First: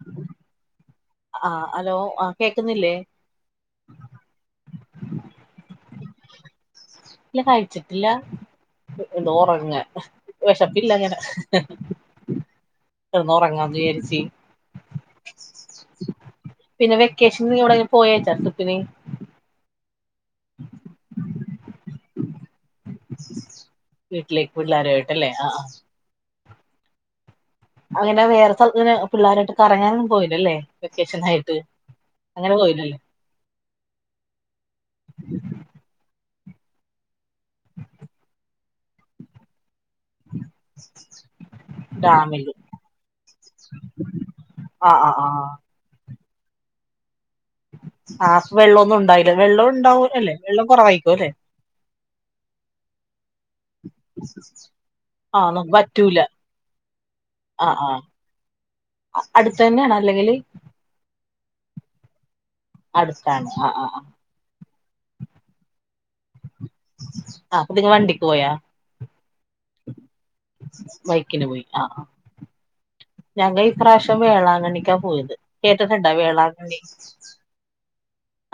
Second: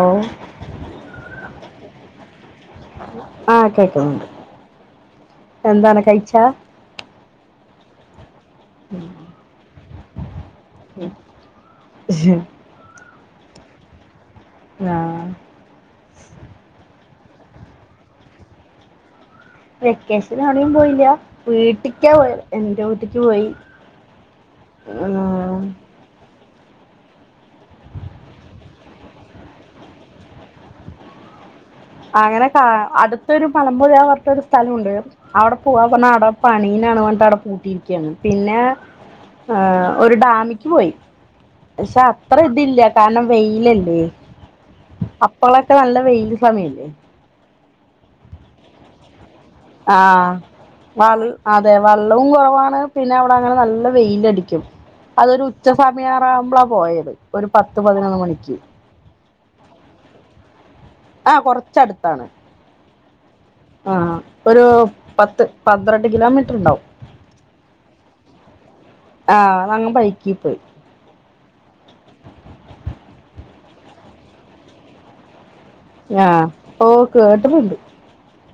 ഓ ഓ ആഹ് ഹലോ ആഹ് കേക്കുന്നില്ലേ ആഹ് കേക്കുന്നുണ്ട് എന്താണ് കഴിച്ചാ ഇല്ല കഴിച്ചിട്ടില്ല [unintelligible] വിഷപ്പില്ലങ്ങനെ കിടന്ന് ഉറങ്ങാന്ന് വിചാരിച്ചി ആഹ് പിന്നെ വെക്കേഷൻ എവിടെലും പോയെച്ച തുട്ടുവെ വെക്കേഷന് എവിടെയും പോയില്ല വീട്ടിക്കാ പോയത് എന്റെ വീട്ടിക്ക് പോയി വീട്ടിലേക്ക് പിള്ളേരുആയിട്ടല്ലെ ആഹ് ഉം. ആ ഹ് അങ്ങനെ വേറെ സ്ഥലത്തിന് പിള്ളോരായിട്ട് കറങ്ങാനൊന്നും പോയില്ലല്ലേ വെക്കേഷനായിട്ട് അങ്ങനെ കാ അടുത്തൊരു പലമ്പുഴ പറഞ്ഞിട്ടൊരു സ്ഥലുണ്ട് അവിടെ പോവാ പറഞ്ഞ അവിടെ പണീനാണ് വണ്ടിട്ട് അവിടെ പൂട്ടിയിരിക്കയാണ് പിന്നെ ആഹ് ഒരു ഡാമിക്ക് പോയി പക്ഷെ അത്ര ഡാമില് ഇതില്ല കാരണം വെയിലല്ലേ ആഹ് ആഹ് ആഹ് ഇപ്പൊ നല്ല വെയില് സമയല്ലേ ആഹ് അപ്പ വെള്ളൊന്നും ഉണ്ടായി ല്ല വെള്ളോണ്ട് ആഹ് ആഹ് വൾ അതെ വള്ളവും കൊറവാണ് പിന്നെ അവിടെ അങ്ങനെ നല്ല വെയിലടി ക്കും അതൊരു ആഹ് ഉച്ച നമുക്ക് പറ്റൂല സമയറാവുമ്പളാ പോയത് ഒരു ആഹ് പത്ത് പതിനൊന്ന് മണിക്ക് ആഹ് അടുത്ത് തന്നെയാണാ അല്ലെങ്കില് ആഹ് കൊറച്ചടുത്താണ് അടുത്താണ് ആഹ് ആഹ് ആഹ് ഒരു പത്ത് പന്ത്രണ്ട് കിലോമീറ്റർ ഉണ്ടാവും ആഹ് അപ്പ നിങ്ങ വണ്ടിക്ക് പോയാ? ആഹ് ഞങ്ങ ബൈക്കി പോയി ബൈക്കിന് പോയി ആഹ് ആഹ് ഞങ്ങൾ ഇപ്രാവശ്യം വേളാങ്കണ്ണിക്കാ പോയത് കേട്ടിട്ട്ണ്ടാ ഈ ആഹ് വേളാങ്കണ്ണി ഓ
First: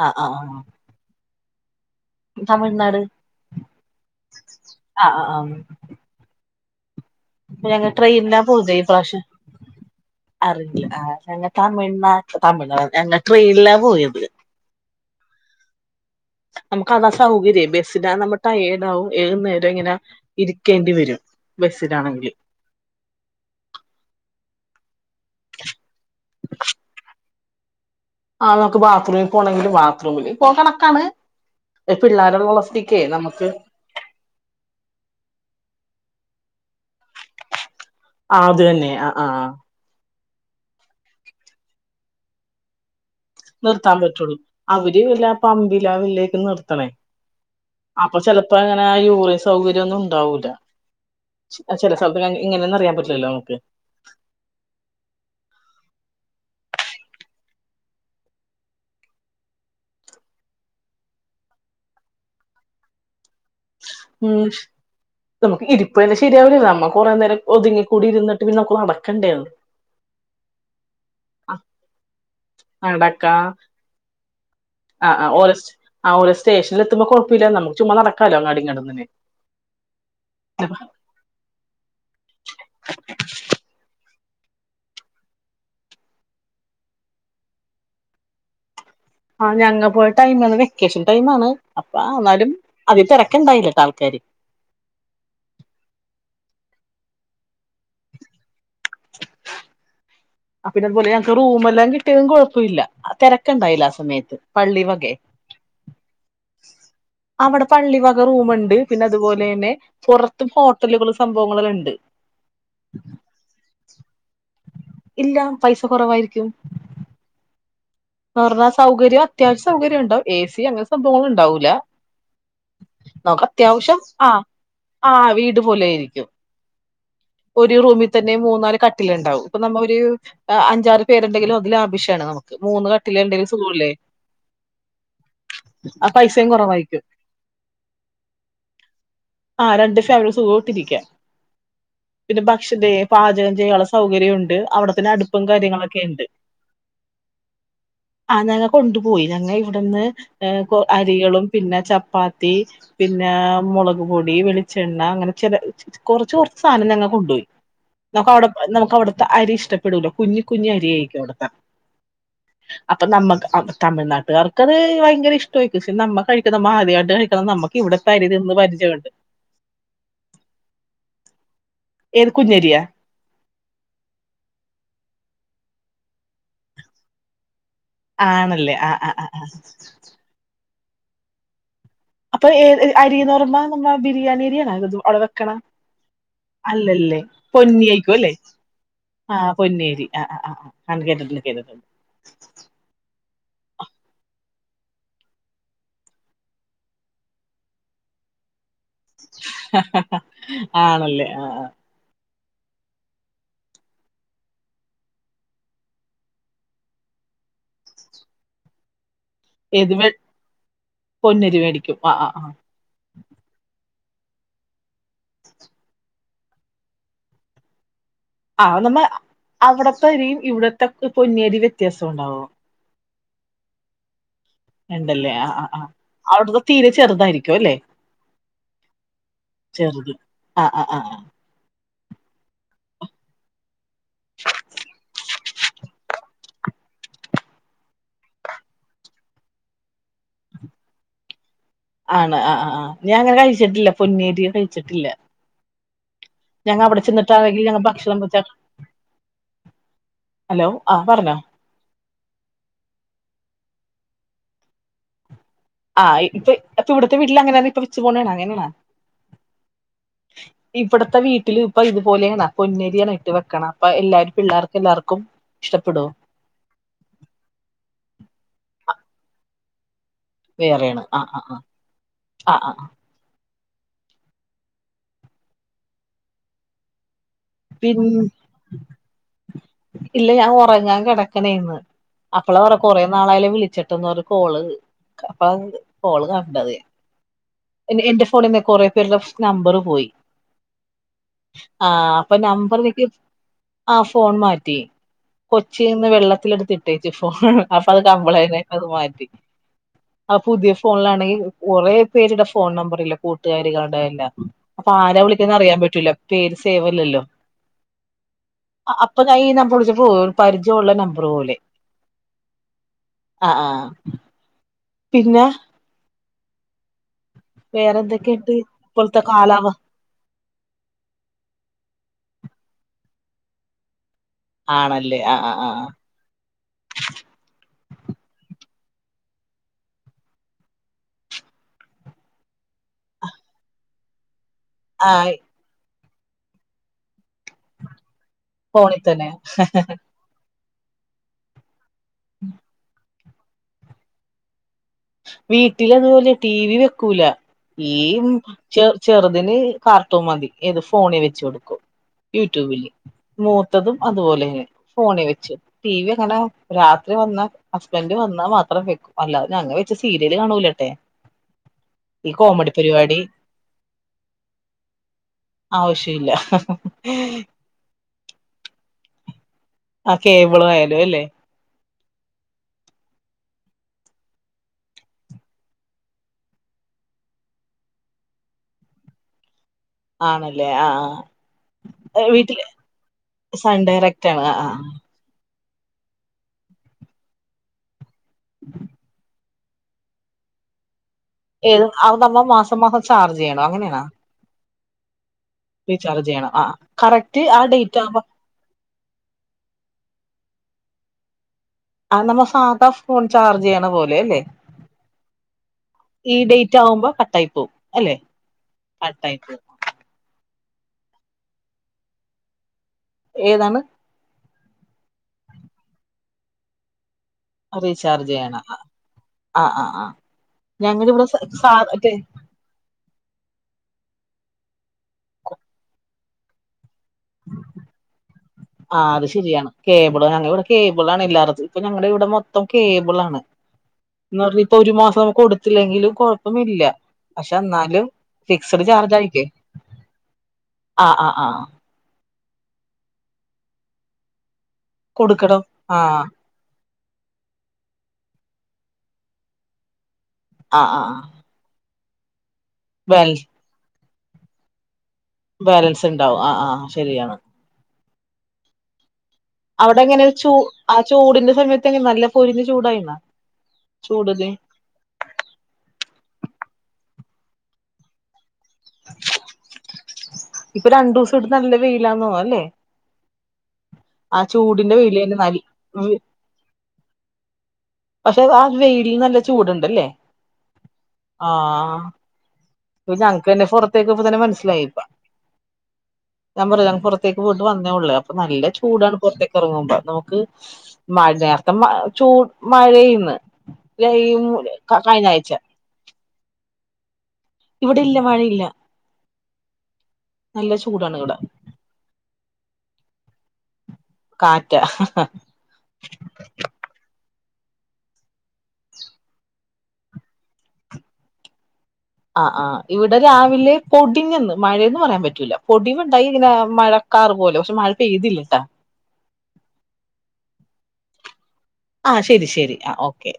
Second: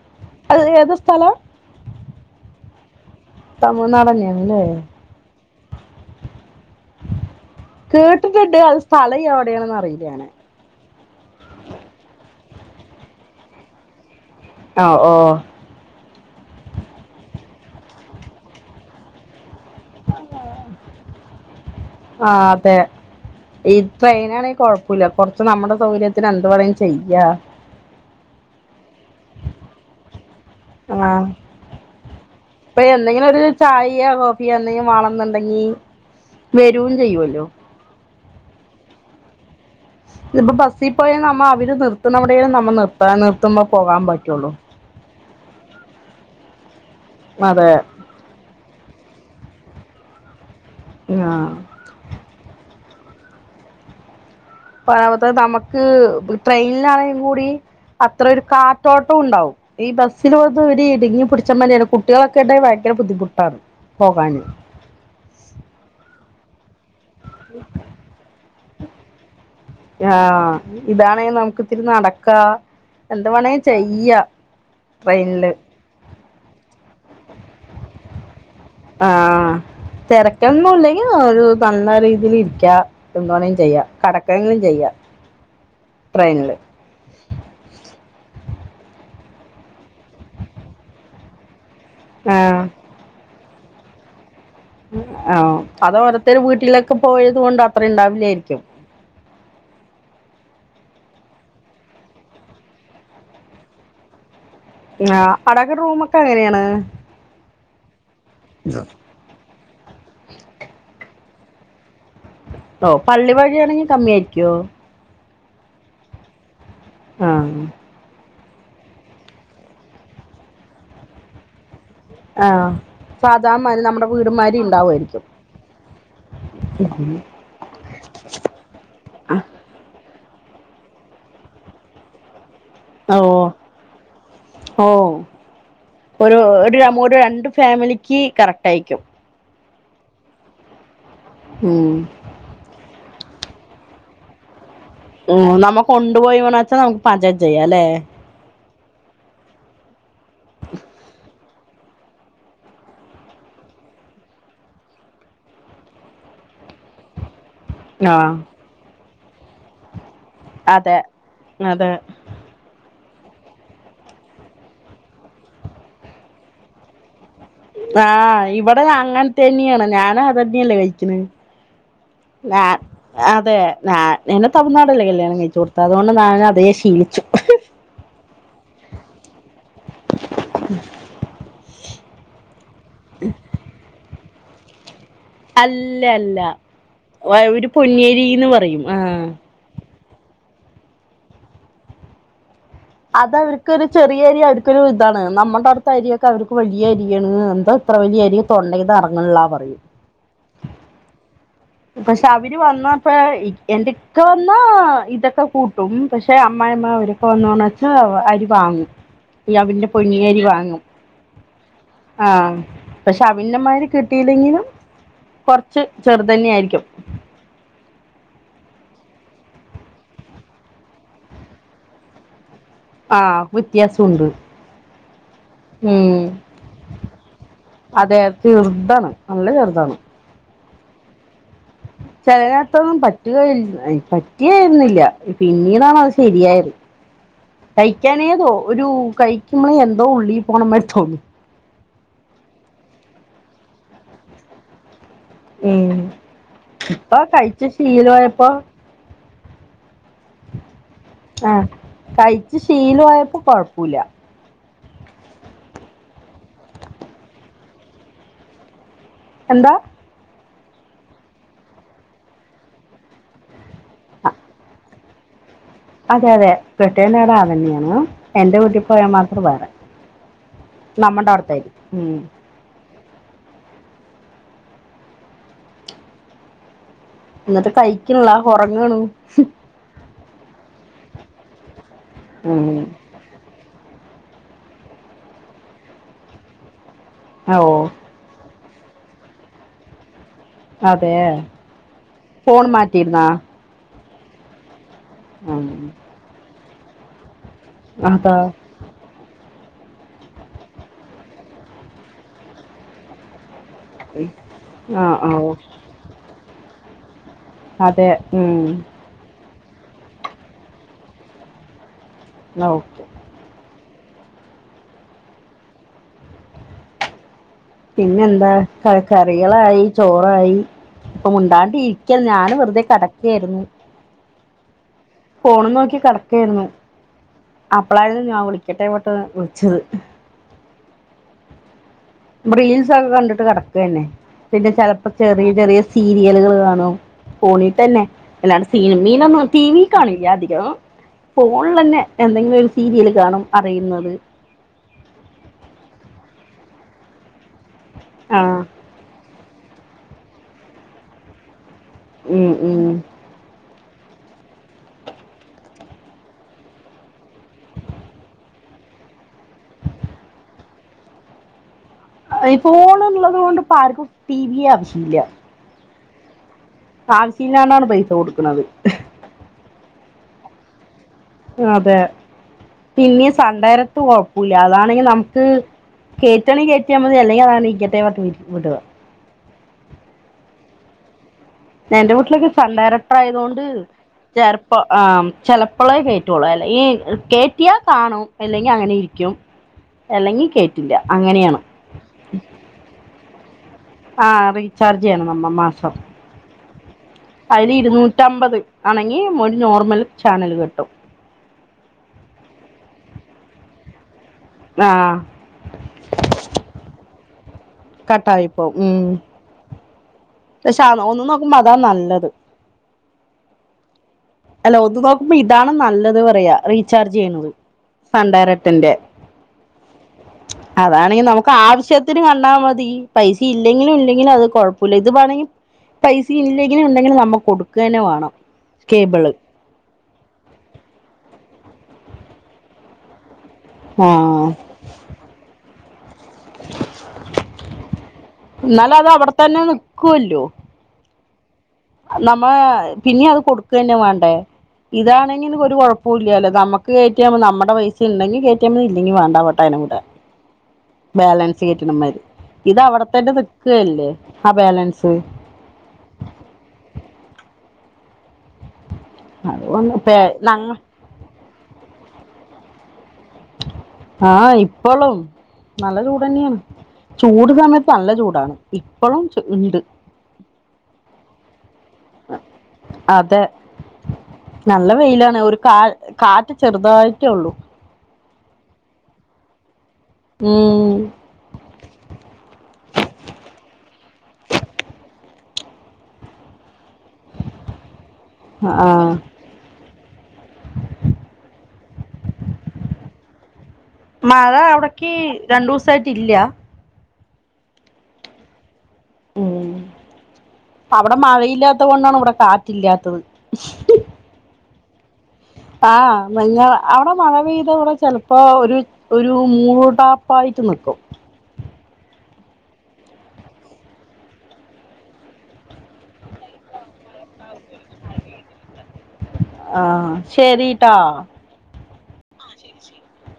ആഹ് ആഹ് ആഹ് ഏതാ സ്ഥലം? തമിഴ്നാട് തമിഴ്നാടെന്നെയാണ് ലേ ആഹ് ആഹ് ആഹ് ഞങ്ങ ട്രെയിനിലാ കേട്ടിട്ട്ണ്ട് പോയത് അത് ഈ സ്ഥലം പ്രാവശ്യം എവിടെയാണെന്ന് അറിയില്ലാ അങ്ങനെ അറിയില്ല ആഹ് ഞങ്ങ തമിഴ്നാട്ട് തമിഴ്നാ ഞങ്ങ ട്രെയിനിലാ പോയത് ആഹ് ഓഹ് നമ്മക്ക് അതാ സൗകര്യേ ബസിലാവുമ്പം നമ്മടയേടാവും ഏതുനേരോ ഇങ്ങനെ ഇരിക്കേണ്ടി വെരും ബസ്സിലാണെങ്കില് ആഹ് അതെ ഈ ട്രെയിനാണെ കൊഴപ്പുല്ല കൊറച്ചു നമ്മടെ സൗകര്യത്തിന് എന്ത് വേണേ ചെയ്യാ ആഹ് നമ്മക്ക് ബാത്റൂമിൽ പോണങ്കില് ബാത്റൂമില് അപ്പോ കണക്കാണ് ആഹ് പിള്ളേരൊള്ള സ്ഥിതിക്കേ നമക്ക് [unintelligible] [unintelligible] എന്തെങ്കി വാണന്നുണ്ടെങ്കി വെരും ചെയ്യുവല്ലോ ആഹ് അത് തന്നെ ആഹ് ആഹ് ഇപ്പ ബസ്സി പോയാ നമ്മ അവര് നിർത്തണ അവിടെലും നമ്മ നിർത്താന്ന് നിർ നിർത്താൻ പറ്റുള്ളൂ അവര് എല്ലാ പമ്പിലാവിലേക്ക് നിർത്തണേ അതെ അപ്പൊ ചെലപ്പോ അങ്ങനെ ആ യൂറിയൻ സൗകര്യം ഒന്നും ഉണ്ടാവൂല ആഹ് ചെല സ്ഥലത്ത് എങ്ങനെയാന്ന് അറിയാൻ പറ്റില്ലല്ലോ നമ്മക്ക് [unintelligible] നമ്മക്ക് ട്രെയ്ലാണെ കൂടി അത്രേ ഒരു കാറ്റോട്ടം ഉണ്ടാവും ഈ ബസ്സില് പോവുമ്പോ ഒര് ഇടുങ്ങി പിടിച്ചമാതിരിയാണ് കുട്ടികളൊക്കെ ഇണ്ടാവുമ്പോ ഭയങ്കര ബുദ്ധിമുട്ടാണ് പോകാന് ഉം നമ്മക്ക് ഇരിപ്പ് തന്നെ ശരിയാവൂല നമ്മക്ക് കൊറേ നേരം ഒതുങ്ങി കൂടിയിരുന്നിട്ട് പിന്നെ നടക്കണ്ടേ ഒന്ന് ആഹ് ഇതാണേ നമ്മക്ക് ഇത്തിരി നടക്കാ എന്ത് വേണേ ചെയ്യാ ആഹ് ആഹ് ട്രെയിനില് ഓരെ സ് ആഹ് ഓരോ സ്റ്റേഷനിൽ എത്തുമ്പോ കൊഴപ്പല്ല നമ്മക്ക് ചുമ്മാ നടക്കാലോ അങ്ങാടു ഇങ്ങാടു ആഹ് തെരക്കൊന്നും ഇല്ലങ്കി ഒരു തന്നാ രീതിൽ ഇരിക്കാ എന്തുവേണേ ചെയ്യാം കെടക്കെങ്കിലും ചെയ്യാം ട്രെയിനില് ആഹ് ഞങ്ങ പോയ ടൈം അന്ന് വെക്കേഷൻ ടൈമാണ് അപ്പൊ എന്നാലും ആഹ് അതികം തെരക്കെണ്ടായില്ലാട്ടാ ആൾക്കാര് ആഹ് അത് ഓരത്തരും വീട്ടിലൊക്കെ പോയത് കൊണ്ട് അത്ര ഇണ്ടാവില്ലേരിക്കും ആഹ് പിന്നെ അതുപോലെ ഞങ്ങക്ക് റൂമെല്ലാം കിട്ടിയതും കൊഴപ്പയില്ല തെരക്ക്ണ്ടായില്ല ആ സമയത്ത് പള്ളി വകേ ആഹ് അവിടൊക്കെ റൂമൊക്കെ എങ്ങനെയാണ് അവിടെ പള്ളി വക റൂമുണ്ട് പിന്നെ അതുപോലെ തന്നെ പൊറത്തും ഹോട്ടലുകളും സംഭവങ്ങളെല്ലാം ഇണ്ട് ഓഹ് പള്ളി വഴിയാണെങ്കിൽ കമ്മി ആയിരിക്കോ ഇല്ല പൈസ കൊറവായിരിക്കും ആഹ് ന്നു പറഞ്ഞാ സൗകര്യം അത്യാവശ്യം സൗകര്യം ഉണ്ടാവും എ സി അങ്ങനത്ത സംഭവങ്ങള് ഉണ്ടാവൂല്ല ആഹ് സാധമ്മൽ നമ്മുടെ ആ വീട്മാരി ഇണ്ടാവു ആ ആയിരിക്കും വീട് പോലെ ആയിരിക്കും ഒരു റൂമിൽ തന്നെ മൂന്നാല് കട്ടില്ണ്ടാവും ഇപ്പൊ നമ്മ ഒരു അഞ്ചാറ് പേരെണ്ടങ്കിലും ലാവിശാണ് നമുക്ക് മൂന്ന് ഓ കട്ടിലെണ്ടങ്കി സുഖോല്ലേ ഓ ഒരു പൈസയും ഒരു കുറവായിരിക്കും ഒരു രണ്ട് ഫാമിലിക്ക് കറക്ടായിരിക്കും ആ രണ്ട് ഫാമിലി സുഖോട്ടിരിക്കാം ഉം പിന്നെ ഭക്ഷണേ പാജകം ചെയ്യാൻ ഉള്ള സൗകര്യം ഉണ്ട് അവിട ഉം നമ്മ കൊണ്ടുപോയി വേണാച്ചാൽ നമുക്ക് പാചകം ചെയ്യാം അല്ലെ ആ ഞങ്ങ കൊണ്ടുപോയി ഞങ്ങ ഇവിടുന്ന് അരികളും പിന്നെ ചപ്പാത്തി ത്തി പിന്നെ മുളക് പൊടി, വെളിച്ചെണ്ണ അങ്ങനെ ചെല കൊർച്ച് കൊർച്ച് സാധനം ഞങ്ങൾ കൊണ്ടോയി നമക്ക് ആഹ് അടെ നമുക്ക് അവിടുത്ത അരി ഇഷ്ടപ്പെടൂല കുഞ്ഞ് കുഞ്ഞ് അരി അതെ ആയിരിക്കും അവിടുത്തെ അതെ അപ്പൊ നമ്മ തമിഴ്നാട്ടുകാർക്കത് ഭയങ്കര ഇഷ്ടായിരിക്ക പക്ഷെ നമ്മ കഴിക്കുന്ന നമ്മ ആദ്യായിട്ട് കയിക്ക് ആഹ് ഇവിടെ അങ്ങൻത്തന്നെയാണ് ഞാന അതന്നെയല്ലേ കഴിക്കണ് ഏത് ഞാ കുഞ്ഞരിയാ അതെ എന്നെ തമിഴ്നാടല്ലേ കല്യാണം കഴിച്ചു കൊടുത്ത അതോണ്ട് ഞാൻ അതേ ശീലിച്ചു ആണല്ലേ ആ ആ ആ ആ അപ്പൊ ഏ അരിന്ന് പറിമ്പോ നമ്മ ബിരിയാണി അരിയാണ അവിടെ- അല്ല അല്ല അല്ലല്ലേ ഒരു പൊന്നി ആയിക്കും അല്ലേ പൊന്നിയരിന്ന് പറയും ആഹ് ആ പൊന്നരി ആ ആ ആ ആ ഹാ കേട്ടിട്ട്ണ്ട് കേട്ടിട്ടുണ്ട് അത് അവർക്കൊരു ചെറിയ അരി അവർക്കൊരു ഇതാണ് നമ്മുടെ അടുത്തെ അരിയൊക്കെ അവർക്ക് വലിയ അരിയാണ് എന്താ അത്ര വല്യരി തൊണ്ടേന്ന് എർ ആണല്ലേ ആ പക്ഷെ അവര് വന്നപ്പ എന്റെക്കെ വന്നാ ഇതൊക്കെ കൂട്ടും പക്ഷെ അമ്മായിമ്മ അവര് ഒന്നോണച്ചാ അരി വാങ്ങും ഈ അവിഞ്ഞ ഏത് വെ പൊഞ്ഞരി വാങ്ങും ആഹ് പക്ഷെ അവിഞ്ഞമാര് കിട്ടിയില്ലെങ്കിലും കൊറച്ച് ചെറുതന്നെ ആയിരിക്കും ആ നമ്മ അവിടത്തരിയും ഇവിടത്തെ പൊന്നേരി വ്യത്യാസ ഉണ്ടാവോ ആ വ്യത്യാസം ഉണ്ട് ഇണ്ടല്ലേ ആ ആ ആ അവിടുത്തെ തീരെ ചെറുതായിരിക്കും അല്ലെ അതെ ചെറുതാണ് നല്ല ചെറുതാണ് ചെറുത് ആ ആ ആ ആ ചലതിനകത്തൊന്നും പറ്റുക പറ്റായിരുന്നില്ല പിന്നീടാണത് ശരിയായത് കഴിക്കാനേതോ ഒരു കഴിക്കുമ്പളേ എന്തോ ഉള്ളി പോണ മാരി തോന്ന ആണ് ആ ആ ആ ഞാ അങ്ങനെ കഴിച്ചിട്ടില്ല പൊന്നേരി കഴിച്ചിട്ടില്ല ഞങ്ങ അവിടെ ഇപ്പ കഴിച്ച ചെന്നിട്ടാണെങ്കിൽ ഞങ്ങ ഭക്ഷണം വെച്ച ശീലായപ്പോ ഹലോ ആ പറഞ്ഞോ ആ കയ്ച്ച് ശീലായപ്പോ കൊഴപ്പില്ല ആ ഇപ്പ ഇപ്പൊ ഇവിടുത്തെ വീട്ടിൽ അങ്ങനെ ഇപ്പ [unintelligible] പോണേ അങ്ങനെയാണോ എന്താ ഇവിടത്തെ വീട്ടിൽ ഇപ്പൊ ഇതുപോലാണ പൊന്നരിയാണോ ഇട്ട് വെക്കണ അപ്പ എല്ലാർക്കും പിള്ളേർക്ക എല്ലാർക്കും ഇഷ്ടപ്പെടും അതെ അതെ ബിട്ടേനട [unintelligible] അതന്നെയാണ് എന്റെ വീട്ടിൽ പോയാൽ മാത്രം വേറെ- വേറെയാണ് ആഹ് നമ്മടെ ആഹ് അടുത്തായി ഉം ആഹ് ആ എന്നിട്ട് പിന്നെ കഴിക്ക്ണില്ല ഒറങ്ങാണു ഇല്ല ഞാൻ ഒറങ്ങാൻ കെടക്കണേന്ന് ഉം അപ്പളാർ നാളായാല്ല വിളിച്ചിട്ടന്നരു കോള് അപ്പ കോള് കണ്ടത് ഓ ഓ എൻ്റെ എന്റെ ഫോണിന്നെ കൊറെ പേരുടെ നമ്പർ പോയി അതേ നമ്പർക്ക് ആഹ് ഫോൺ മാറ്റി ഉം കൊച്ചിന്ന് വെള്ളത്തി എടുത്തിട്ട ട്ടേച്ച് ഫോൺ അപ്പൊ അത് അതാ കംപ്ലയിന്റായപ്പാ അത് മാറ്റി ആഹ് പുതിയ ഫോണിലാണെങ്കിൽ കുറെ പേരുടെ ഫോൺ നമ്പറില്ല കൂട്ടുകാർ കാണ ടെ എല്ലാ അപ്പൊ ആര ആഹ് ആഹ് വിളിക്കുന്നെ അറിയാൻ പറ്റൂല പേര് സേവല്ലല്ലോ അതെ ഉം അപ്പൊ ഞാൻ ഈ നമ്പർ വിളിച്ചപ്പോ ഒരു പരിചയമുള്ള നമ്പർ പോലെ നോ ആഹ് ആഹ് പിന്നെ പിന്നെന്താ വേറെന്തൊക്കെയുണ്ട് ക ഇപ്പോഴത്തെ കാലാവസ്ഥ കറികളായി ചോറായി ഇപ്പം മുണ്ടാണ്ട ഇരിക്കൽ ഞാൻ വെറുതെ കെടക്കായിരുന്നു ആണല്ലേ ആഹ് ഫോണും നോക്കി കെടക്കായിരുന്നു അപ്പളായിരുന്നു ഞാൻ വിളിക്കട്ടെ പെട്ടന്ന് വിളിച്ചത് റീൽസൊക്കെ കണ്ടിട്ട് കിടക്കന്നെ പിന്നെ ചിലപ്പോ ആഹ് ചെറിയ ചെറിയ സീരിയലുകള് കാണും ഫോണി തന്നെ അല്ലാണ്ട് ഫോണിൽ തന്നെ സിനിമിലൊന്നു ടി വി കാണില്ല അധികം ഫോണിൽ തന്നെ എന്തെങ്കിലും ഒരു സീരിയൽ കാണും അറയുന്നത് വീട്ടിൽ അതുപോലെ ടി വി വെക്കൂല ഈ ഉം ആ ചോ ചെറുതിന് കാർട്ടൂൺ മതി എത് ഫോണി വെച്ച് കൊടുക്കും ഉം ഉം യൂട്യൂബില് മൂത്തതും അതുപോലെ തന്നെണ് ഫോണി വെച്ച് ടി വി അങ്ങനെ രാത്രി വന്ന് ഹസ്ബൻഡ് വന്നാ മാത്രം വെക്കും അല്ലാതെ ഞങ്ങൾ വെക് ച്ച് സീരിയല് കാണൂലത്തെ ഈ ഫോൺ ഉള്ളതോണ്ട് കൊണ്ട് ഇപ്പ ആർക്കും ടി വിയെ ആവശ്യംമില്ല്യ ആവശ്യല്ല ആവശ്യയില്ലണ്ടണ് പൈസ കൊടുക്കണത് ആഹ് കേബിൾ ആയാലും അല്ലെ അതെ പിന്നെ സൺ‌ഡേയറക്റ്റ് കൊഴപ്പുല്ല അതാണെങ്കി നമുക്ക് കേറ്റാണേ കേറ്റിയാൽ മതി അല്ലെങ്കി അത് അങ്ങനെ ഇരിക്കട്ടെ പറഞ്ഞു വിടു ആണല്ലേ ആഹ് ആഹ് എന്റെ വീട്ടിലൊക്കെ സൺ ഡയറക്ടർ ആയതോണ്ട് സൺ ഡയറക്റ്റ് ആണ് ആ ആ ചെറപ്പോ ആഹ് ചെറ് പ്പോളേ കേറ്റുള്ളു അല്ലെങ്കി കേറ്റിയാ കാണും അല്ലെങ്കി അങ്ങനെ ഇരിക്കും അല്ലെങ്കി കേ റ്റില്ല്യ അങ്ങനെയാണ് ഏത് അതു സംഭവം മാസം മാസം ചാർജ് ചെയ്യണം അങ്ങനെയാണോ ആഹ് റീചാർജ് ചെയ്യണം നമ്മൾ മാ റീചാർജ് ചെയ്യണം ആഹ് കറ അതില് ഇരുന്നൂട്ടുമ്പത് ആണെങ്കി ഒരു നോർമൽ ചാനല് കിട്ടും അത് നമ്മൾ സാധാ ഫോൺ ചാർജ് ചെയ്യണ പോലെ അല്ലേ ആഹ് ഈ ഡേറ്റ് ആകുമ്പോ കട്ടായി പോവും അല്ലെ കട്ടായിപ്പോ ഉം കട്ടായി പോവും പക്ഷെ അ ഒന്ന് നോക്കുമ്പോൾ അതാ നല്ലത് ഏതാണ് അല്ല ഒത്ത് നോക്കുമ്പോ ഇതാണ് നല്ലത് പറയാ റീചാർജ് ചെയ്യണത് സൺ റീചാർജ് ചെയ്യണ ആ ഡയറക്ടിന്റെ ആഹ് ആഹ് ആഹ് അതാണെങ്കി നമുക്ക് ആവശ്യത്തിന് കണ്ടാ മതി പൈസ ഇല്ലെങ്കിലും ഇല്ലെങ്കിലും അത് കൊ പ്പുല്ല ഇത് വേണെങ്കി പൈസ ഇല്ലെങ്കിലും ഉണ്ടെങ്കിലും നമു ആഹ അത് ശരിയാണ് കേബിള ഞങ്ങൾ ഇവിടെ കേബിൾ ആണ് ഇല്ലാതിരുന്നത് ഇപ്പൊ ഞങ്ങളുടെ ഇവിടെ മൊത്തം കേബിൾ ആണ് എന്ന് ആഹ് പറഞ്ഞ ഇപ്പ ഒരു മാസം നമുക്ക് കൊടുത്തില്ലെങ്കിലുംകുഴപ്പ ല്ല പക്ഷെ എന്നാലും ഫിക്സ്ഡ് എന്നാല് അത് ചാർജ് അവിടെ ആയിരികേം തന്നെ നിക്കുവല്ലോ ആഹ് ആഹ് ആഹ് നമ്മ പിന്നെ അത് കൊടുക്കന്നേ വേണ്ടേ ഇതാണെങ്കിൽ കൊടുക്കണം ഒരു ആ കൊഴപ്പ ഇല്ലല്ലോ നമ്മക്ക് കയറ്റിമ്മ നമ്മടെ പൈസ ഉണ്ടെങ്കിൽ കയറ്റിയ മതി ഇല്ലെങ്ങി വേണ്ടാ പറഞ്ഞിട്ട് അങ്ങനെ വിടാ ആ ആ ബാലൻസ് കേറ്റാനമാതിരി ഇത് അവിടെത്തന്നെ ബാലൻസ് നിൽക്കുകല്ലേ ആഹ ബാലൻസ് ബാലൻസ് ഉണ്ടാവും ആഹ് ആഹ് ശരിയാണ്. അവിടെ അതുകൊണ്ട് എങ്ങനെ ചൂ ഞങ്ങ ആ ചൂടിന്റെ സമയത്ത്ങ്ങനെ നല്ല പൊരിഞ്ഞ ചൂടായിന്നാ ചൂടില് ഇപ്പോളും നല്ല ചൂടന്നെയാണ് ചൂട് സമയത്ത് നല്ല ചൂടാണ്. ഇപ്പോളും ഉണ്ട് ഇപ്പൊ രണ്ടു ദിവസം ഇട്ട് നല്ല വെയിലാന്ന് തോന്നും അല്ലേ അതെ ആ നല്ല ചൂടിന്റെ വെയില് തന്നെ വെയിലാണ് ഒരു നല്ല കാ കാറ്റ് ചെറുതായിട്ടേ ഉള്ളൂ പക്ഷെ ആ വെയിലിൽ നല്ല ചൂടുണ്ടല്ലേ ഉം ആഹ് ഇപ്പൊ ഞങ്ങൾക്കെന്നെ പുറത്തേക്ക് പോവുമ്പോ തന്നെ മനസ്സിലായി ഞാൻ പറഞ്ഞില്ലെ പുറത്തെ പുറത്തേക്ക് പോയിട്ട് വന്നേ ഉള്ളേ അപ്പൊ നല്ല ആ ചൂടാണ് പുറത്തേക്ക് ഇറങ്ങുമ്പോ നമുക്ക് മഴ നേരത്തെ മ ചൂട് മഴെയന്ന് [unintelligible] കഴിഞ്ഞ ആഴ്ച സൈട്ട ഇല്ല ഇവിടെ ഇല്ല മഴയില്ല ഉം നല്ല അവിടെ ചൂടാണ് ഇവിടെ മഴയില്ലാത്ത കൊണ്ടാണ് ഇവിടെ കാ റ്റില്ലാത്തത് കാറ്റ ആഹ് നല്ല അവിടെ മഴ പെയ്ത കടെ ചെലപ്പ ഒരു ഒരു മൂടാപ്പായിട്ട് നിക്കും ആഹ് ആഹ് ഇവിടെ രാവിലെ പൊടിഞ്ഞന്ന് മഴയന്ന് പറയാൻ പറ്റൂല പൊടിവുണ്ടായി ഇങ്ങനെ മഴ കാറ് പോലെ പക്ഷെ മഴ പെയ്തില്ലട്ടാ ആഹ് ശരിട്ടാ ആഹ് ശരി ശരി ആഹ് ഓക്കെ